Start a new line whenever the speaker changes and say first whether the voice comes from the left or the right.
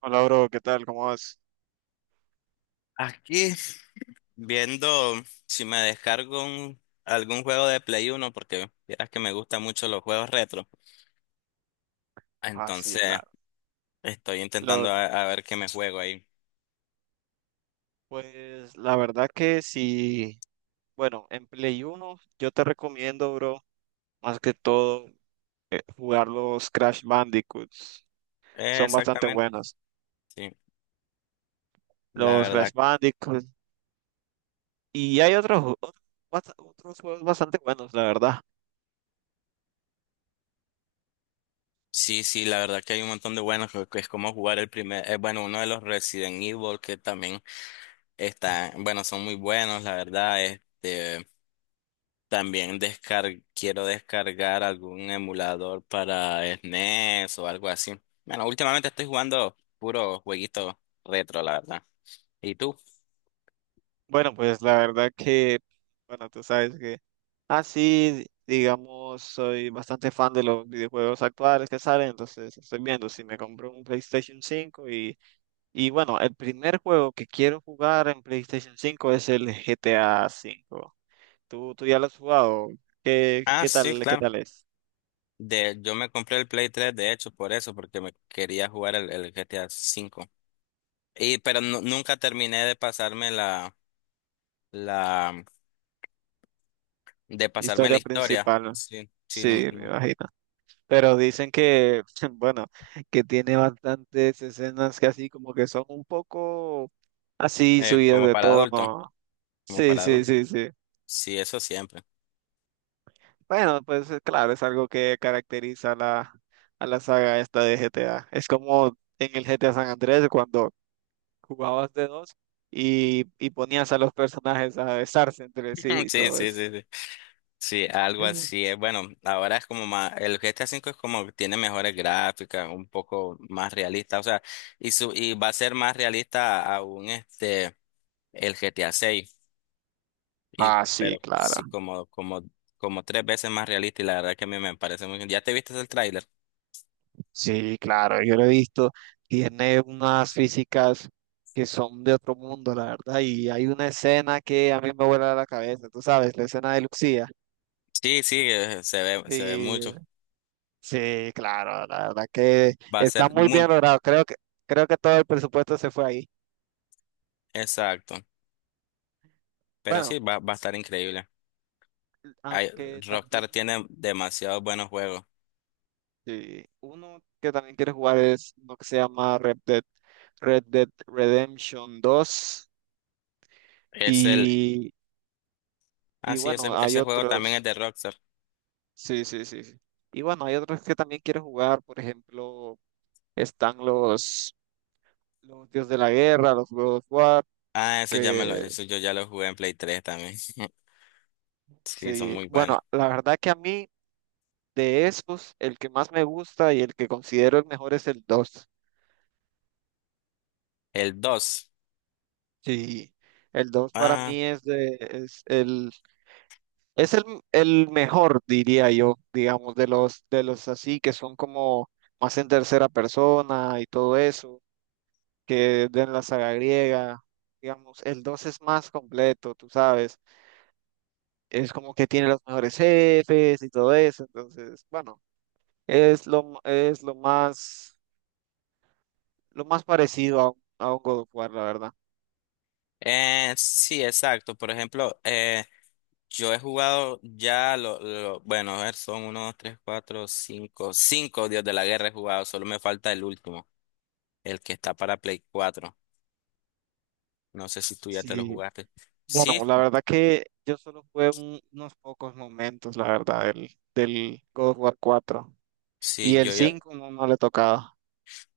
right: Hola, bro, ¿qué tal? ¿Cómo vas?
left: Aquí viendo si me algún juego de Play Uno porque vieras que me gustan mucho los juegos retro.
right: Ah, sí,
left: Entonces
right: claro.
left: estoy intentando
right: Los,
left: a ver qué me juego ahí.
right: pues la verdad que sí, bueno, en Play 1 yo te recomiendo, bro, más que todo jugar los Crash Bandicoots. Son bastante
left: Exactamente.
right: buenos.
left: Sí, la
right: Los Crash
left: verdad.
right: Bandicoots. Y hay otros, otros juegos bastante buenos, la verdad.
left: Sí, sí, la verdad que hay un montón de buenos que es como jugar el primer, bueno, uno de los Resident Evil que también está, bueno, son muy buenos, la verdad. También descar quiero descargar algún emulador para SNES o algo así. Bueno, últimamente estoy jugando puro jueguito retro, la verdad. ¿Y tú?
right: Bueno, pues la verdad que, bueno, tú sabes que así, digamos, soy bastante fan de los videojuegos actuales que salen, entonces estoy viendo si me compro un PlayStation 5 Y bueno, el primer juego que quiero jugar en PlayStation 5 es el GTA 5. ¿Tú ya lo has jugado? ¿Qué,
left: Ah,
right: qué
left: sí,
right: tal, qué
left: claro.
right: tal es?
left: Yo me compré el Play 3, de hecho, por eso, porque me quería jugar el GTA V. Y pero nunca terminé de pasarme la, de pasarme la
right: Historia
left: historia.
right: principal,
left: Sí, sí,
right: sí, me imagino. Pero dicen que, bueno, que tiene bastantes escenas que así como que son un poco así subidas
left: como
right: de
left: para adulto,
right: tono.
left: como
right: Sí,
left: para
right: sí,
left: adulto.
right: sí, sí.
left: Sí, eso siempre.
right: Bueno, pues claro, es algo que caracteriza a a la saga esta de GTA. Es como en el GTA San Andrés cuando jugabas de dos y ponías a los personajes a besarse entre sí y
left: Sí,
right: todo
left: sí,
right: eso.
left: sí, sí. Sí, algo así es. Bueno, ahora es como más, el GTA V es como que tiene mejores gráficas, un poco más realista, o sea, y va a ser más realista aún este el GTA VI, y
right: Ah, sí,
left: pero
right: claro.
left: sí como tres veces más realista y la verdad que a mí me parece muy bien. ¿Ya te viste el tráiler?
right: Sí, claro, yo lo he visto. Tiene unas físicas que son de otro mundo, la verdad. Y hay una escena que a mí me vuela la cabeza, tú sabes, la escena de Lucía.
left: Sí, sí, se ve
right: Sí,
left: mucho.
right: sí, claro, la verdad que
left: Va a
right: está
left: ser
right: muy bien
left: muy
right: logrado. Creo que todo el presupuesto se fue ahí.
left: exacto, pero
right: Bueno,
left: sí va a estar increíble. Hay-
right: aunque
left: Rockstar
right: también.
left: tiene demasiados buenos juegos.
right: Sí, uno que también quiere jugar es uno que se llama Red Dead Redemption 2
left: Es el
right: y, y
left: Ah, sí, ese,
right: bueno, hay
left: ese juego también es
right: otros,
left: de Rockstar.
right: sí, sí, sí, sí. Y bueno, hay otros que también quiero jugar, por ejemplo, están los Dios de la Guerra, los God of War,
left: Ah, eso ya me lo,
right: que
left: eso yo ya lo jugué en Play 3 también. Sí, son
right: sí,
left: muy buenos.
right: bueno, la verdad que a mí de esos, el que más me gusta y el que considero el mejor es el dos.
left: El 2,
right: Sí, el 2 para
left: Ah,
right: mí es de, es el Es el mejor, diría yo, digamos, de los así que son como más en tercera persona y todo eso, que de la saga griega, digamos, el 2 es más completo, tú sabes, es como que tiene los mejores jefes y todo eso, entonces, bueno, es lo más parecido a, a un God of War, la verdad.
left: sí, exacto. Por ejemplo, yo he jugado bueno, a ver, son uno, 2, 3, 4, 5, 5 Dios de la Guerra he jugado. Solo me falta el último, el que está para Play 4. No sé si tú ya te lo
right: Sí,
left: jugaste.
right: bueno,
left: Sí,
right: la verdad que yo solo jugué unos pocos momentos, la verdad, del God of War 4. Y
left: sí,
right: el 5 no, no le tocaba.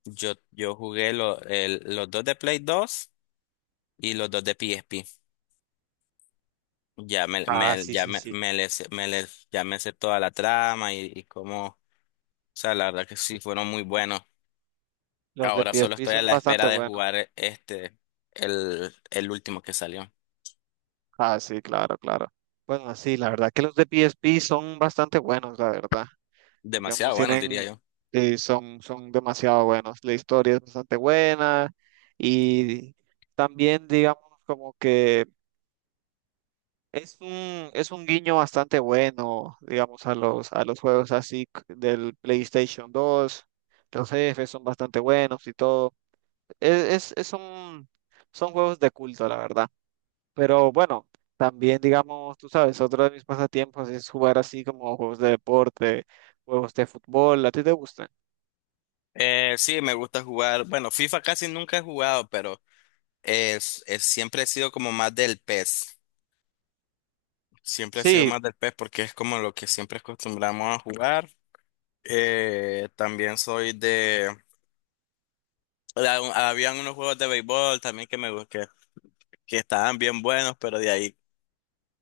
left: yo jugué los dos de Play 2 y los dos de PSP.
right: Ah, sí,
left: Ya
right: sí,
left: me,
right: sí.
left: me, le sé- me le- ya me sé toda la trama y cómo, o sea, la verdad que sí fueron muy buenos.
right: Los de
left: Ahora solo
right: PSP
left: estoy a
right: son
left: la
right: bastante
left: espera de
right: buenos.
left: jugar el último que salió.
right: Ah, sí, claro, claro. Bueno, sí, la verdad que los de PSP son bastante buenos, la verdad. Digamos,
left: Demasiado bueno, diría
right: tienen,
left: yo.
right: son demasiado buenos. La historia es bastante buena y también, digamos, como que es un guiño bastante bueno, digamos, a a los juegos así del PlayStation 2. Los jefes son bastante buenos y todo. Es, es, es un, son juegos de culto, la verdad. Pero bueno, también, digamos, tú sabes, otro de mis pasatiempos es jugar así como juegos de deporte, juegos de fútbol. ¿A ti te gustan?
left: Sí, me gusta jugar. Bueno, FIFA casi nunca he jugado, pero siempre he sido como más del PES. Siempre he sido
right: Sí,
left: más del PES porque es como lo que siempre acostumbramos a jugar. También soy de... Habían unos juegos de béisbol también que me gustan, que estaban bien buenos, pero de ahí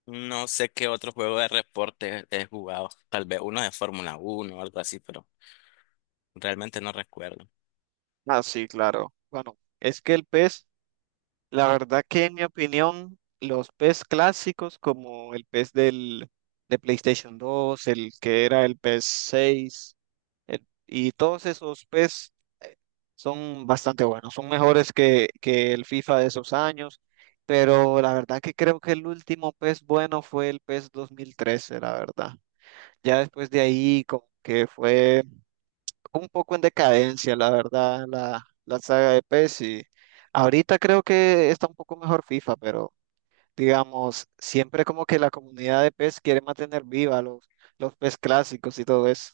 left: no sé qué otro juego de reporte he jugado. Tal vez uno de Fórmula uno o algo así, pero realmente no recuerdo.
right: ah, sí, claro. Bueno, es que el pez, la verdad que en mi opinión, los pez clásicos como el pez de PlayStation 2, el que era el pez 6, y todos esos pez son bastante buenos, son mejores que el FIFA de esos años, pero la verdad que creo que el último PES bueno fue el PES 2013, la verdad. Ya después de ahí como que fue un poco en decadencia, la verdad, la saga de PES y ahorita creo que está un poco mejor FIFA, pero digamos, siempre como que la comunidad de PES quiere mantener viva los PES clásicos y todo eso.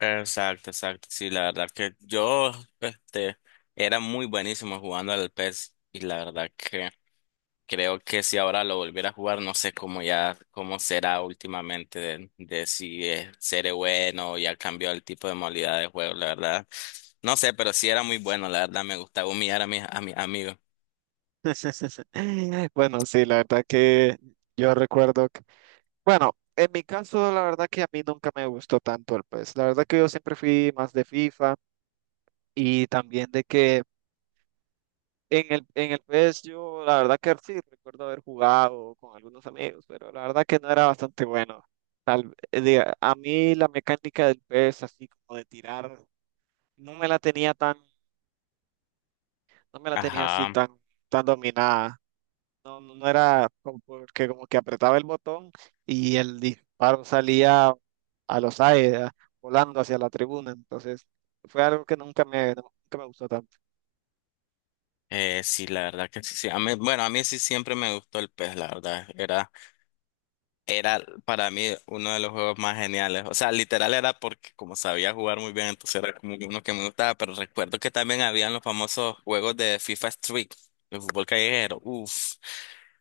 left: Exacto, exacto. Sí, la verdad que este, era muy buenísimo jugando al PES y la verdad que creo que si ahora lo volviera a jugar, no sé cómo ya, cómo será últimamente de si seré bueno o ya cambió el tipo de modalidad de juego, la verdad. No sé, pero sí era muy bueno, la verdad me gustaba humillar a a mis amigos.
right: Bueno, sí, la verdad que yo recuerdo. Bueno, en mi caso, la verdad que a mí nunca me gustó tanto el PES. La verdad que yo siempre fui más de FIFA y también de que en el PES yo, la verdad que sí, recuerdo haber jugado con algunos amigos, pero la verdad que no era bastante bueno. Diga, a mí la mecánica del PES, así como de tirar, no me la tenía tan, no me la tenía así
left: Ajá.
right: tan dominada. No era como porque como que apretaba el botón y el disparo salía a los aires, volando hacia la tribuna. Entonces, fue algo que nunca me gustó tanto.
left: Sí, la verdad que sí, sí. A mí, bueno, a mí sí siempre me gustó el pez, la verdad. Era para mí uno de los juegos más geniales. O sea, literal era porque como sabía jugar muy bien, entonces era como que uno que me gustaba. Pero recuerdo que también habían los famosos juegos de FIFA Street, de fútbol callejero. Uf,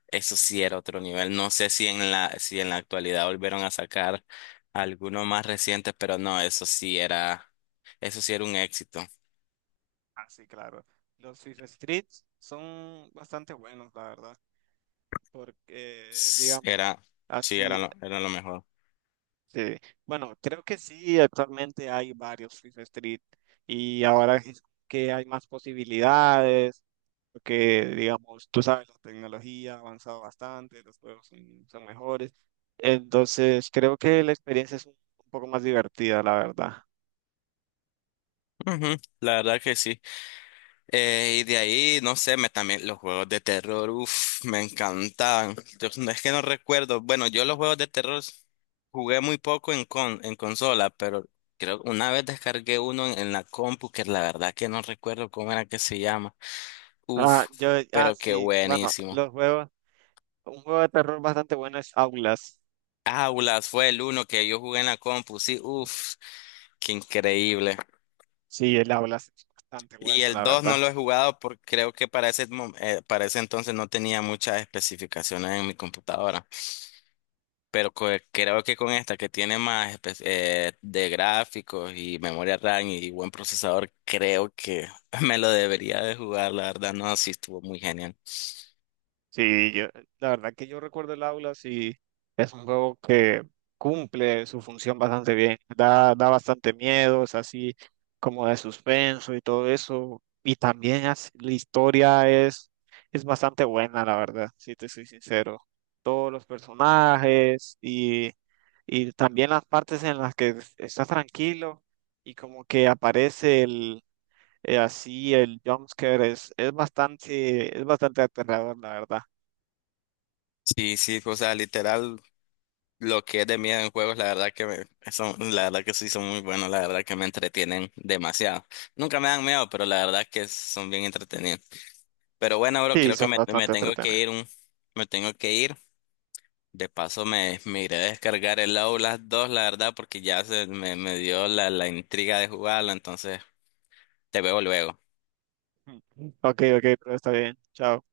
left: eso sí era otro nivel. No sé si si en la actualidad volvieron a sacar alguno más reciente, pero no, eso sí era un éxito.
right: Ah, sí, claro. Los FIFA Streets son bastante buenos, la verdad, porque,
left: S-
right: digamos,
left: Era, sí,
right: así,
left: era lo mejor.
right: sí. Bueno, creo que sí, actualmente hay varios FIFA Street y ahora es que hay más posibilidades porque digamos, tú sabes, la tecnología ha avanzado bastante, los juegos son mejores. Entonces, creo que la experiencia un poco más divertida, la verdad.
left: Ujú, la verdad que sí. Y de ahí, no sé, también los juegos de terror, uff, me encantaban. Yo, no es que no recuerdo. Bueno, yo los juegos de terror jugué muy poco en consola, pero creo que una vez descargué uno en la compu, que la verdad que no recuerdo cómo era que se llama. Uff,
right: Ah,
left: pero qué
right: sí, bueno,
left: buenísimo.
right: un juego de terror bastante bueno es Aulas.
left: Aulas fue el uno que yo jugué en la compu, sí, uff, qué increíble.
right: Sí, el Aulas es bastante
left: Y
right: bueno,
left: el
right: la
left: 2
right: verdad.
left: no lo he jugado porque creo que para para ese entonces no tenía muchas especificaciones en mi computadora. Pero creo que con esta que tiene más de gráficos y memoria RAM y buen procesador, creo que me lo debería de jugar, la verdad. No, sí estuvo muy genial.
right: Sí, yo, la verdad que yo recuerdo el aula, sí, es un juego que cumple su función bastante bien, da bastante miedo, es así como de suspenso y todo eso, y también la historia es bastante buena, la verdad, si te soy sincero. Todos los personajes y también las partes en las que estás tranquilo y como que aparece así el jumpscare, es bastante aterrador, la verdad.
left: Sí, sí, o sea, literal, lo que es de miedo en juegos, la verdad son, la verdad que sí son muy buenos, la verdad que me entretienen demasiado. Nunca me dan miedo, pero la verdad que son bien entretenidos. Pero bueno, bro,
right: Sí,
left: creo que
right: son
left: me
right: bastante
left: tengo que
right: entretenidas.
left: ir me tengo que ir. De paso me iré a descargar el Outlast dos la verdad, porque ya me dio la intriga de jugarlo, entonces te veo luego.
right: Ok, ok, pero está bien. Chao.